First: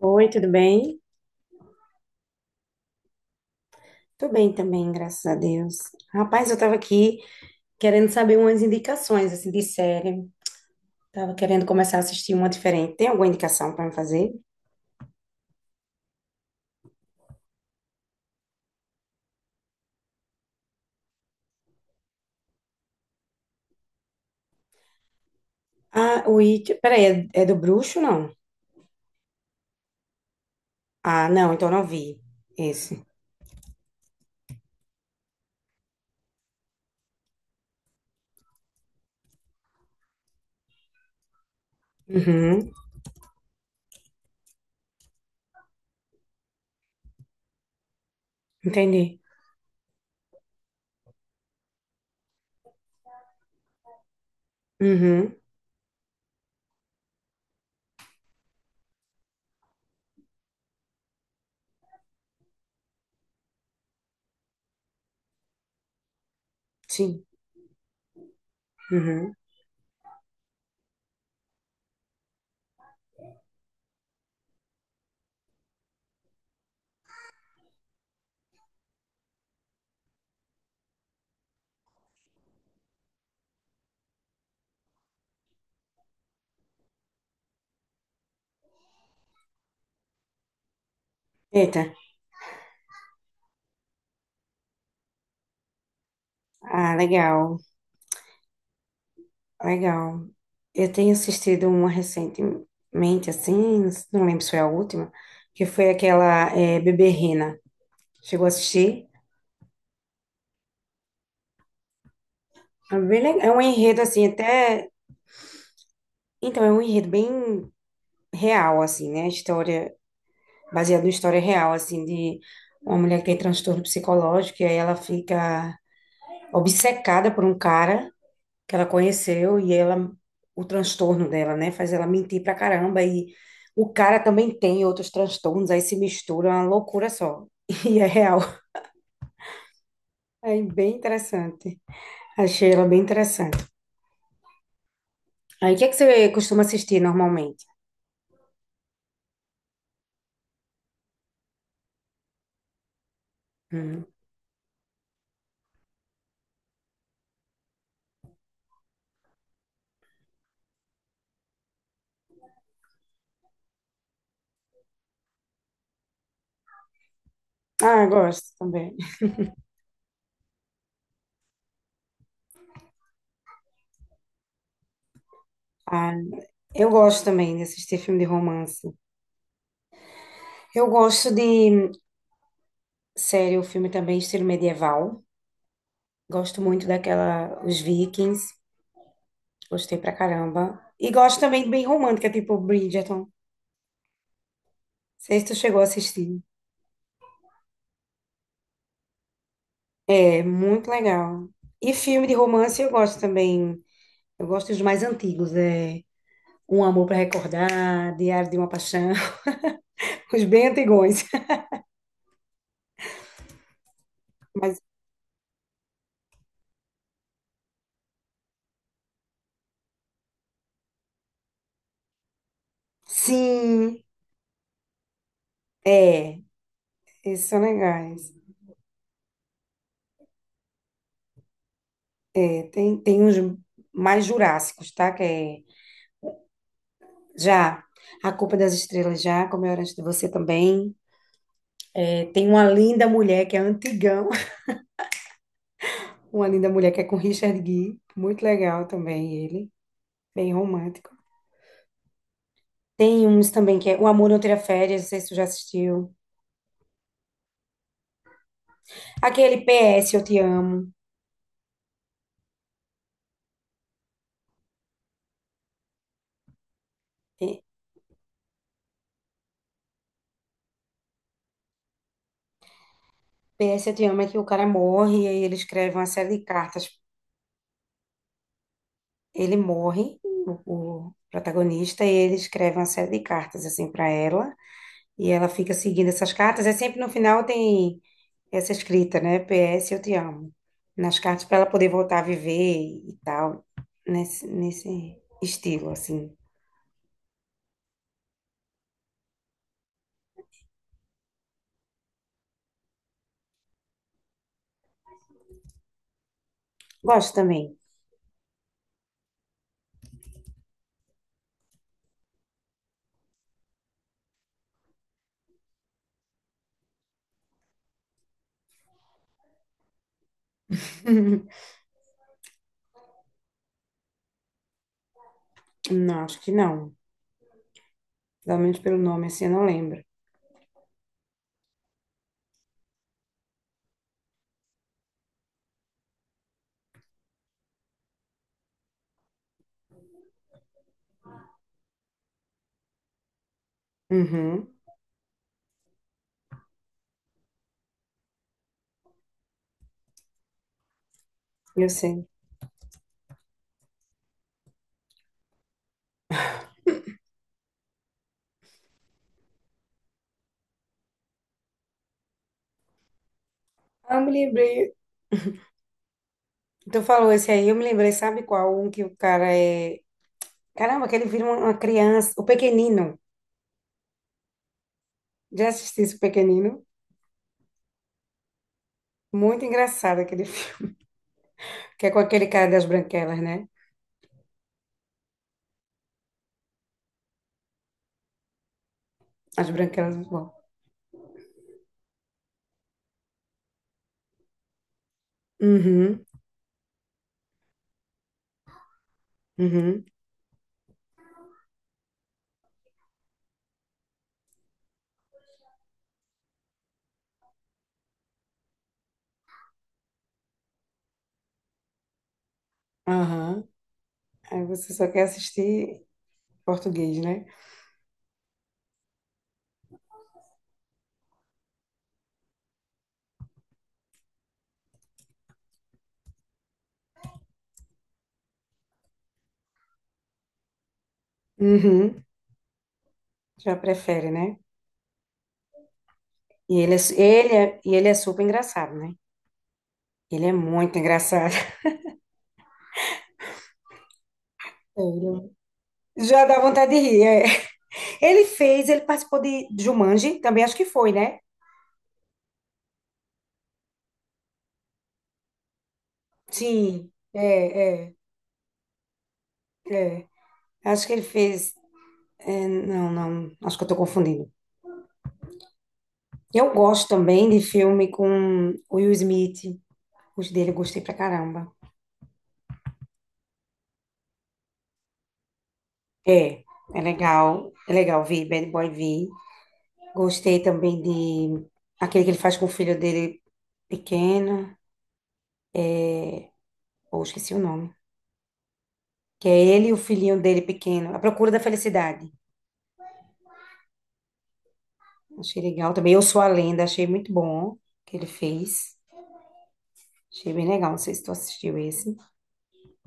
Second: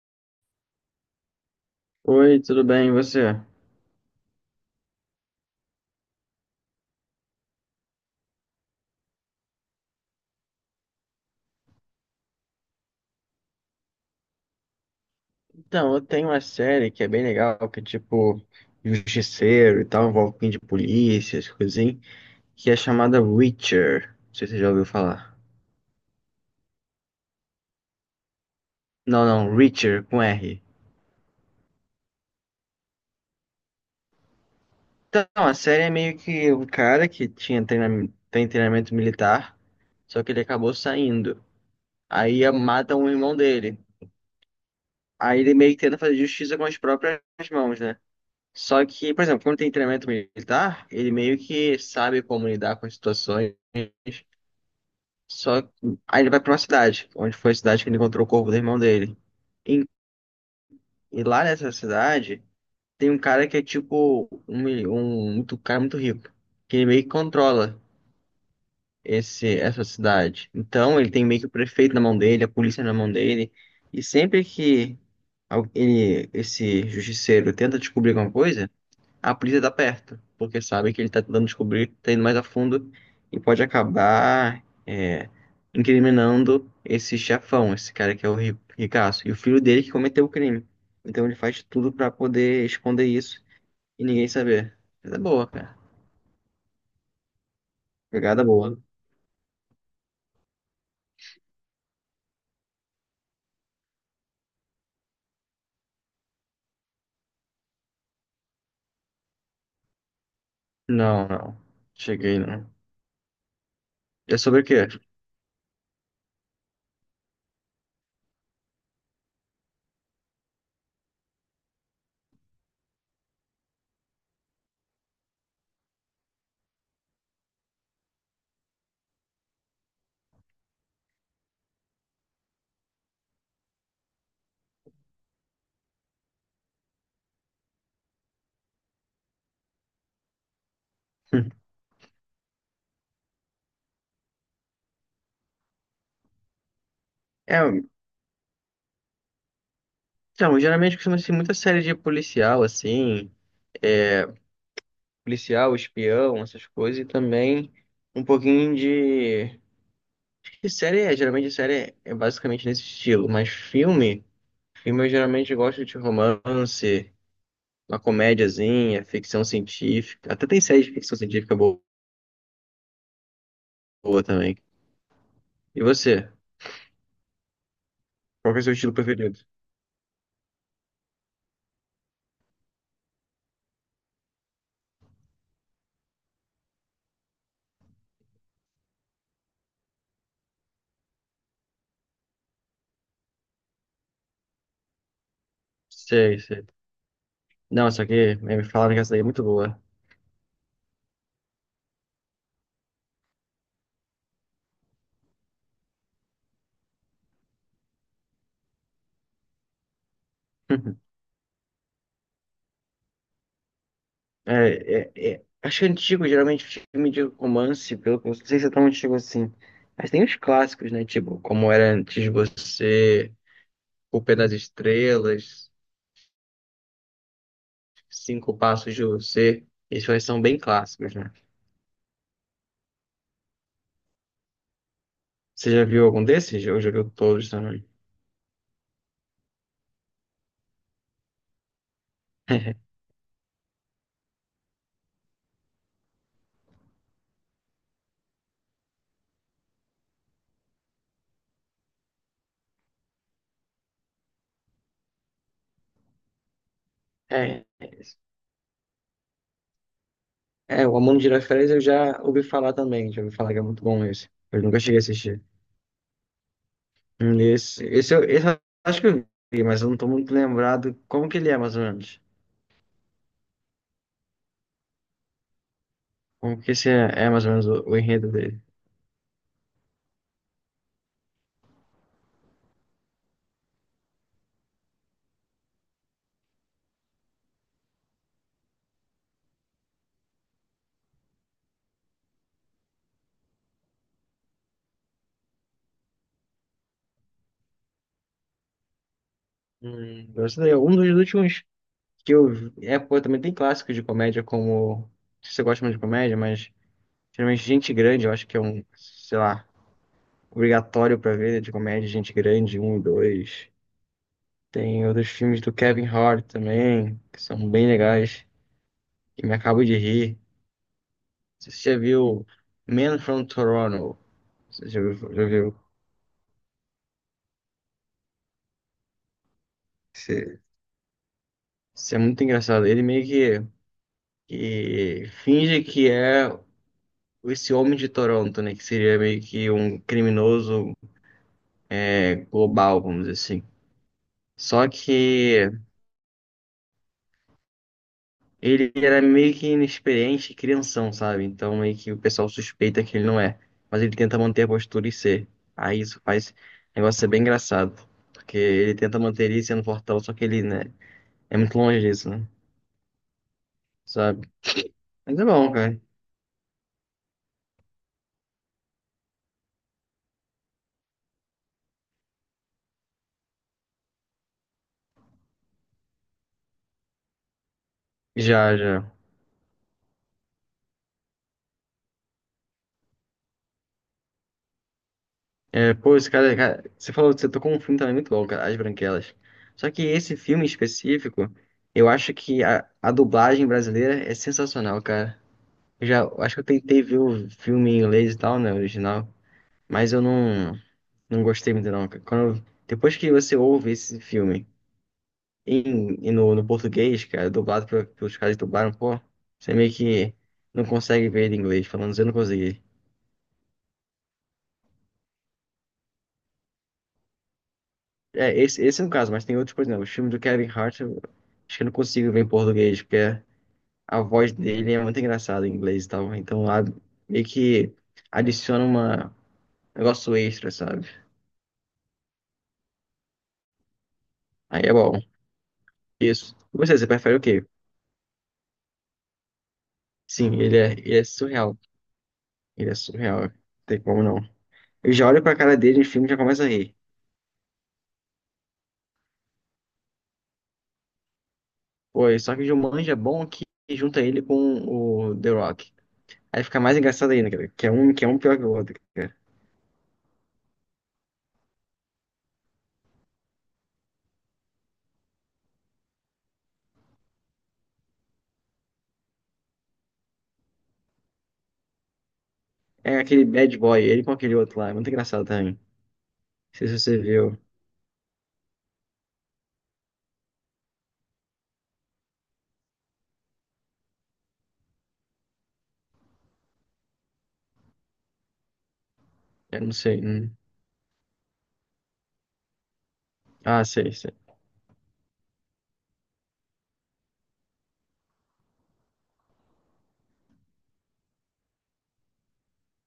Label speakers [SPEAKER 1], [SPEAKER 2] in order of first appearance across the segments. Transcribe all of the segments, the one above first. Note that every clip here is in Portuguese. [SPEAKER 1] Oi, tudo bem?
[SPEAKER 2] Oi, tudo bem, e você?
[SPEAKER 1] Tô bem também, graças a Deus. Rapaz, eu tava aqui querendo saber umas indicações, assim, de série. Tava querendo começar a assistir uma diferente. Tem alguma indicação pra me fazer?
[SPEAKER 2] Então, eu tenho uma série que é bem legal, que é tipo justiceiro e tal, envolve um pouquinho de polícia, essas coisas assim, que é chamada Reacher. Não sei se você já ouviu falar.
[SPEAKER 1] Ah, o It... Peraí, é do Bruxo, não?
[SPEAKER 2] Não, não, Reacher, com R.
[SPEAKER 1] Ah, não, então não vi esse.
[SPEAKER 2] Então, a série é meio que um cara que tem treinamento militar, só que ele acabou saindo. Aí
[SPEAKER 1] Uhum,
[SPEAKER 2] matam um irmão dele. Aí ele meio que tenta fazer justiça com as próprias mãos, né? Só que,
[SPEAKER 1] entendi.
[SPEAKER 2] por exemplo, quando tem treinamento militar, ele meio que sabe como lidar com as situações.
[SPEAKER 1] Uhum,
[SPEAKER 2] Só que aí ele vai pra uma cidade, onde foi a cidade que ele encontrou o corpo do irmão dele. E, e lá nessa cidade tem um cara que é tipo um cara muito rico, que ele meio que
[SPEAKER 1] sim.
[SPEAKER 2] controla
[SPEAKER 1] Uhum.
[SPEAKER 2] essa cidade. Então ele tem meio que o prefeito na mão dele, a polícia na mão dele. E sempre que esse justiceiro tenta descobrir alguma coisa, a polícia tá perto, porque sabe que ele tá tentando descobrir, tá indo mais a fundo e pode acabar incriminando esse chefão, esse cara que é o ricaço, e o filho dele que cometeu o crime. Então ele faz
[SPEAKER 1] Eita.
[SPEAKER 2] tudo pra poder esconder isso e ninguém saber. Mas é boa, cara.
[SPEAKER 1] Ah, legal,
[SPEAKER 2] Pegada boa.
[SPEAKER 1] legal. Eu tenho assistido uma recentemente, assim, não lembro se foi a última, que foi aquela Bebê Rena. Chegou a assistir?
[SPEAKER 2] Não, não. Cheguei, não.
[SPEAKER 1] É um enredo assim,
[SPEAKER 2] É sobre o quê?
[SPEAKER 1] até. Então, é um enredo bem real, assim, né? História, baseado em história real, assim, de uma mulher que tem transtorno psicológico, e aí ela fica obcecada por um cara que ela conheceu, e ela, o transtorno dela, né, faz ela mentir pra caramba, e o cara também tem outros transtornos, aí se mistura, é uma loucura só. E é real. É bem interessante. Achei ela bem interessante. Aí, o que é que você costuma assistir
[SPEAKER 2] É,
[SPEAKER 1] normalmente?
[SPEAKER 2] então, geralmente costuma ser muita série de policial, assim,
[SPEAKER 1] Hum.
[SPEAKER 2] é, policial, espião, essas coisas, e também um pouquinho de. Que série é? Geralmente série é basicamente nesse estilo, mas filme eu geralmente gosto de romance, uma
[SPEAKER 1] Ah, eu gosto também.
[SPEAKER 2] comédiazinha, ficção científica. Até tem série de ficção científica boa, boa também. E
[SPEAKER 1] Ah,
[SPEAKER 2] você?
[SPEAKER 1] eu gosto também de assistir filme de
[SPEAKER 2] Qual que é o seu
[SPEAKER 1] romance.
[SPEAKER 2] estilo preferido?
[SPEAKER 1] Eu gosto de série ou filme também estilo medieval. Gosto muito daquela Os Vikings. Gostei pra caramba. E gosto também de bem romântica, tipo Bridgerton. Não sei se tu chegou a
[SPEAKER 2] Sei,
[SPEAKER 1] assistir.
[SPEAKER 2] sei. Não, só que me falaram que essa daí é muito boa.
[SPEAKER 1] É muito legal. E filme de romance eu gosto também. Eu gosto dos mais antigos, Um Amor para Recordar, Diário de uma Paixão, os bem antigões. Mas
[SPEAKER 2] É, é, é. Acho que é antigo, geralmente, filme de romance, pelo que eu não sei se é tão antigo assim. Mas tem os clássicos, né? Tipo, Como Era Antes de Você,
[SPEAKER 1] sim,
[SPEAKER 2] O Pé das Estrelas.
[SPEAKER 1] é, esses são legais.
[SPEAKER 2] Cinco Passos de Você. Esses dois são bem clássicos, né?
[SPEAKER 1] Tem uns mais jurássicos, tá? Que é
[SPEAKER 2] Você já viu algum desses? Eu já viu todos
[SPEAKER 1] já
[SPEAKER 2] também?
[SPEAKER 1] A Culpa das Estrelas, já, Como Eu Era Antes de Você também. É, tem uma linda mulher que é antigão, uma linda mulher que é com Richard Gere, muito legal também ele, bem romântico. Tem uns também que é O Amor Não Tira Férias, não sei se tu já assistiu.
[SPEAKER 2] É, é, isso.
[SPEAKER 1] Aquele PS Eu Te
[SPEAKER 2] É,
[SPEAKER 1] Amo.
[SPEAKER 2] o Amor de Tirar Férias eu já ouvi falar também. Já ouvi falar que é muito bom esse. Eu nunca cheguei a assistir.
[SPEAKER 1] É,
[SPEAKER 2] Esse eu acho que eu vi, mas eu não tô muito lembrado como que ele é, mais ou menos.
[SPEAKER 1] PS Eu Te Amo é que o cara morre e aí ele escreve uma série de
[SPEAKER 2] Como que
[SPEAKER 1] cartas.
[SPEAKER 2] esse é mais ou menos o enredo dele.
[SPEAKER 1] Ele morre, o protagonista, e ele escreve uma série de cartas assim para ela. E ela fica seguindo essas cartas. É sempre no final tem essa escrita, né? PS, eu te amo. Nas cartas para ela poder voltar a viver e tal. Nesse estilo, assim.
[SPEAKER 2] Gostei. Um dos últimos que eu vi. É, pô, também tem clássicos de comédia, como. Não sei se você gosta muito de comédia, mas.
[SPEAKER 1] Gosto
[SPEAKER 2] Geralmente
[SPEAKER 1] também.
[SPEAKER 2] Gente Grande, eu acho que é um. Sei lá. Obrigatório pra ver, de comédia, Gente Grande, um e dois. Tem outros filmes do Kevin Hart também, que são bem legais, que me acabo de rir. Você já viu Man from Toronto? Você já viu? Já viu?
[SPEAKER 1] Não, acho que não. Pelo menos pelo nome, assim, eu não lembro.
[SPEAKER 2] Esse- esse é muito engraçado. Ele meio que finge que é esse homem de Toronto, né? Que seria meio que um criminoso global, vamos dizer assim.
[SPEAKER 1] Uhum,
[SPEAKER 2] Só que ele era meio que inexperiente, e crianção, sabe? Então
[SPEAKER 1] eu
[SPEAKER 2] meio que o
[SPEAKER 1] sei.
[SPEAKER 2] pessoal suspeita que ele não é. Mas ele tenta manter a postura e ser. Aí isso faz o negócio ser bem engraçado. Porque ele tenta manter ele sendo fortão, só que ele, né, é muito longe disso, né?
[SPEAKER 1] Ah, eu me
[SPEAKER 2] Sabe?
[SPEAKER 1] lembrei.
[SPEAKER 2] Mas é bom, cara.
[SPEAKER 1] Tu falou esse aí, eu me lembrei, sabe qual? Um que o cara é. Caramba, que ele vira uma criança. O Pequenino. Já assisti esse Pequenino?
[SPEAKER 2] Já, já.
[SPEAKER 1] Muito engraçado aquele filme. Que é com aquele cara das branquelas, né?
[SPEAKER 2] É, pô, esse cara, cara, você falou que você tocou um filme também muito bom, cara, As Branquelas.
[SPEAKER 1] As
[SPEAKER 2] Só que
[SPEAKER 1] branquelas, é muito
[SPEAKER 2] esse
[SPEAKER 1] bom.
[SPEAKER 2] filme específico, eu acho que a dublagem brasileira é sensacional, cara. Eu já
[SPEAKER 1] Uhum,
[SPEAKER 2] eu acho que eu tentei ver o filme em inglês e tal, né, original.
[SPEAKER 1] uhum,
[SPEAKER 2] Mas eu não gostei muito, não. Cara, quando, depois que você ouve esse filme no português, cara, dublado pelos caras que dublaram, pô, você meio que não consegue ver ele em inglês, falando assim, eu não consegui.
[SPEAKER 1] aham. Aí você só quer assistir português, né?
[SPEAKER 2] É, esse é um caso, mas tem outros, por exemplo, o filme do Kevin Hart, eu acho que eu não consigo ver em português, porque a voz dele é muito engraçada em inglês e tal. Então lá meio que adiciona uma, um negócio extra, sabe?
[SPEAKER 1] Uhum, já prefere, né?
[SPEAKER 2] Aí é bom. Isso.
[SPEAKER 1] E
[SPEAKER 2] E
[SPEAKER 1] ele
[SPEAKER 2] Você,
[SPEAKER 1] é,
[SPEAKER 2] você prefere o
[SPEAKER 1] ele
[SPEAKER 2] quê?
[SPEAKER 1] é, e ele é super engraçado, né? Ele é
[SPEAKER 2] Sim, ele é,
[SPEAKER 1] muito
[SPEAKER 2] ele é
[SPEAKER 1] engraçado.
[SPEAKER 2] surreal. Ele é surreal, não tem como não. Eu já olho
[SPEAKER 1] Ele-
[SPEAKER 2] pra cara dele no filme e já
[SPEAKER 1] Já dá
[SPEAKER 2] começo a
[SPEAKER 1] vontade
[SPEAKER 2] rir.
[SPEAKER 1] de rir. É. Ele fez, ele participou de Jumanji, também acho que foi, né?
[SPEAKER 2] Pô, e só que o Jumanji é bom que junta ele com o The Rock. Aí fica mais
[SPEAKER 1] Sim,
[SPEAKER 2] engraçado ainda, cara. Que é
[SPEAKER 1] é, é,
[SPEAKER 2] um, que é um pior que o outro, cara.
[SPEAKER 1] é. Acho que ele fez. É, não, não, acho que eu tô confundindo. Eu gosto também de filme com o Will Smith. Os dele eu gostei pra caramba.
[SPEAKER 2] É aquele bad boy, ele com aquele outro lá. É muito engraçado também. Não
[SPEAKER 1] É,
[SPEAKER 2] sei se
[SPEAKER 1] é
[SPEAKER 2] você
[SPEAKER 1] legal.
[SPEAKER 2] viu.
[SPEAKER 1] É legal vi Bad Boy vi Gostei também de aquele que ele faz com o filho dele pequeno. Ou esqueci o nome. Que é
[SPEAKER 2] Eu
[SPEAKER 1] ele e
[SPEAKER 2] não
[SPEAKER 1] o
[SPEAKER 2] sei.
[SPEAKER 1] filhinho
[SPEAKER 2] Hum.
[SPEAKER 1] dele pequeno. A Procura da Felicidade.
[SPEAKER 2] Ah, sei, sei.
[SPEAKER 1] Achei legal também. Eu Sou a Lenda, achei muito bom que ele fez. Achei bem legal. Não sei se tu assistiu esse,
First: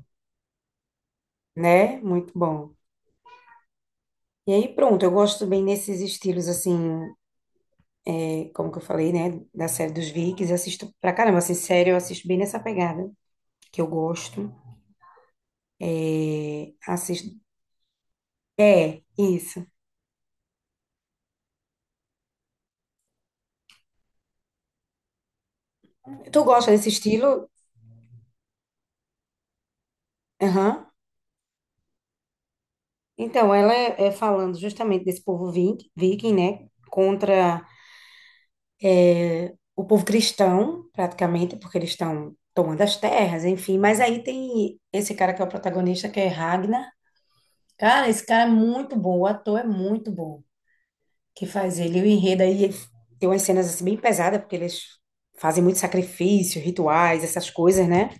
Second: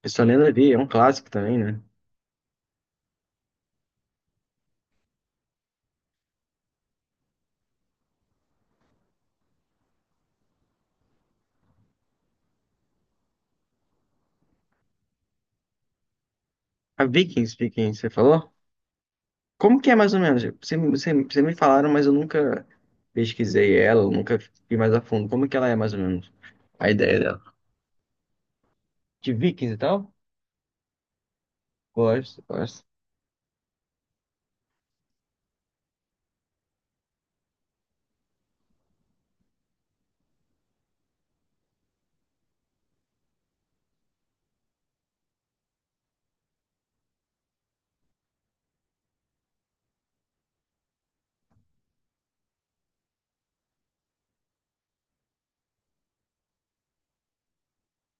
[SPEAKER 2] Eu só lembro ali, é um clássico também, né?
[SPEAKER 1] né? Muito bom. E aí, pronto, eu gosto bem nesses estilos, assim, é, como que eu falei, né? Da série dos Vikings, assisto pra caramba, assim, sério, eu assisto bem nessa pegada, que eu gosto.
[SPEAKER 2] A
[SPEAKER 1] Assisto
[SPEAKER 2] Vikings, Vikings, você falou?
[SPEAKER 1] É, isso.
[SPEAKER 2] Como que é mais ou menos? Você me falaram, mas eu nunca pesquisei ela, eu nunca fui mais a fundo. Como que ela é mais ou menos?
[SPEAKER 1] Tu gosta desse
[SPEAKER 2] A ideia
[SPEAKER 1] estilo?
[SPEAKER 2] de Vikings e tal?
[SPEAKER 1] Aham.
[SPEAKER 2] Gosto, gosto.
[SPEAKER 1] Então, ela é, é falando justamente desse povo viking, né? Contra o povo cristão, praticamente, porque eles estão tomando as terras, enfim. Mas aí tem esse cara que é o protagonista, que é Ragnar. Cara, esse cara é muito bom, o ator é muito bom que faz ele. E o enredo aí ele tem umas cenas assim bem pesadas, porque eles fazem muito sacrifício, rituais, essas coisas, né?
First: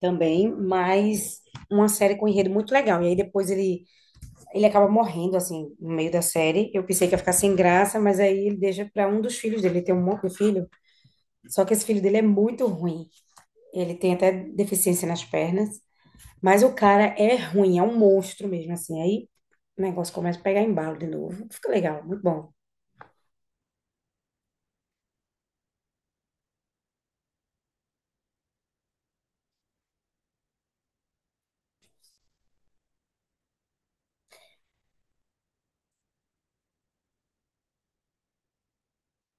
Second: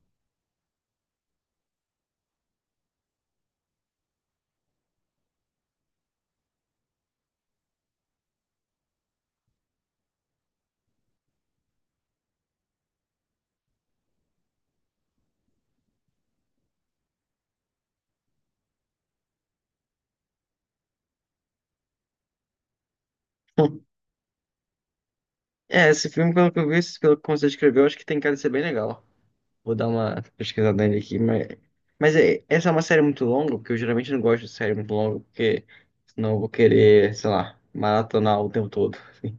[SPEAKER 1] Também, mas uma série com enredo muito legal. E aí depois ele Ele acaba morrendo, assim, no meio da série. Eu pensei que ia ficar sem graça, mas aí ele deixa para um dos filhos dele. Ele tem um monte de filho, só que esse filho dele é muito ruim. Ele tem até deficiência nas pernas, mas o cara é ruim, é um monstro mesmo, assim. Aí o negócio começa a pegar embalo de novo. Fica legal, muito bom.
[SPEAKER 2] É, esse filme, pelo que eu vi, pelo que você escreveu, acho que tem cara de ser bem legal. Vou dar uma pesquisada nele aqui, mas. Mas é, essa é uma série muito longa, porque eu geralmente não gosto de série muito longa, porque senão eu vou querer, sei lá, maratonar o tempo todo. Assim,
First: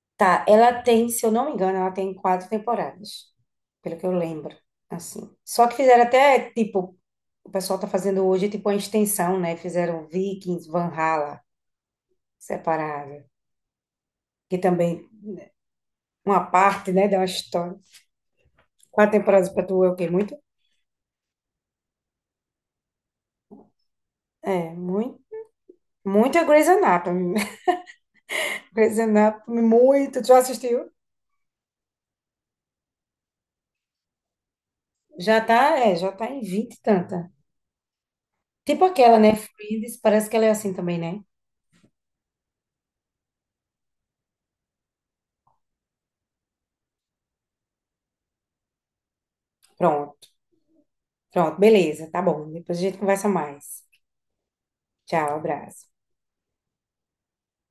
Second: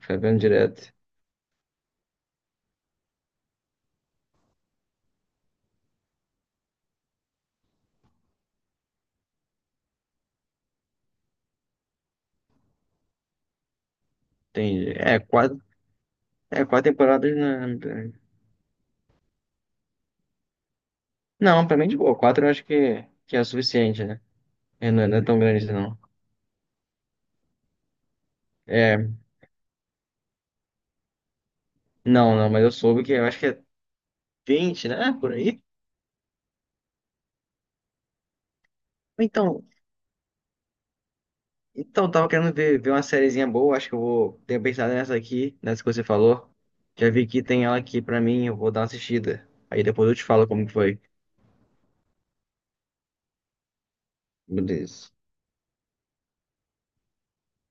[SPEAKER 2] ficar vendo
[SPEAKER 1] Tá, ela
[SPEAKER 2] direto.
[SPEAKER 1] tem, se eu não me engano, ela tem 4 temporadas, pelo que eu lembro, assim. Só que fizeram até, tipo, o pessoal tá fazendo hoje, tipo, uma extensão, né? Fizeram Vikings, Valhalla, separado, que também
[SPEAKER 2] Entendi. É, quatro,
[SPEAKER 1] uma
[SPEAKER 2] é,
[SPEAKER 1] parte,
[SPEAKER 2] quatro
[SPEAKER 1] né, de uma
[SPEAKER 2] temporadas
[SPEAKER 1] história.
[SPEAKER 2] na.
[SPEAKER 1] Quatro temporadas pra tu é o quê? Muito?
[SPEAKER 2] Não, pra mim de boa. Quatro eu acho que é o suficiente, né?
[SPEAKER 1] É,
[SPEAKER 2] É, não é não
[SPEAKER 1] muito.
[SPEAKER 2] é tão grande, não.
[SPEAKER 1] Muito é Grey's Anatomy. Grey's
[SPEAKER 2] É,
[SPEAKER 1] Anatomy, muito. Tu já assistiu?
[SPEAKER 2] não, não, mas eu soube que eu acho que é 20, né? Por
[SPEAKER 1] Já
[SPEAKER 2] aí.
[SPEAKER 1] tá, é, já tá em 20 e tanta. Tipo aquela, né,
[SPEAKER 2] Então,
[SPEAKER 1] Friends, parece que ela é assim também, né?
[SPEAKER 2] Então, tava querendo ver uma sériezinha boa, acho que eu vou ter pensado nessa aqui, nessa que você falou. Já vi que tem ela aqui pra mim, eu vou dar uma assistida. Aí depois eu
[SPEAKER 1] Pronto,
[SPEAKER 2] te falo como que foi.
[SPEAKER 1] pronto, beleza, tá bom. Depois a gente conversa mais.
[SPEAKER 2] Beleza.
[SPEAKER 1] Tchau, abraço.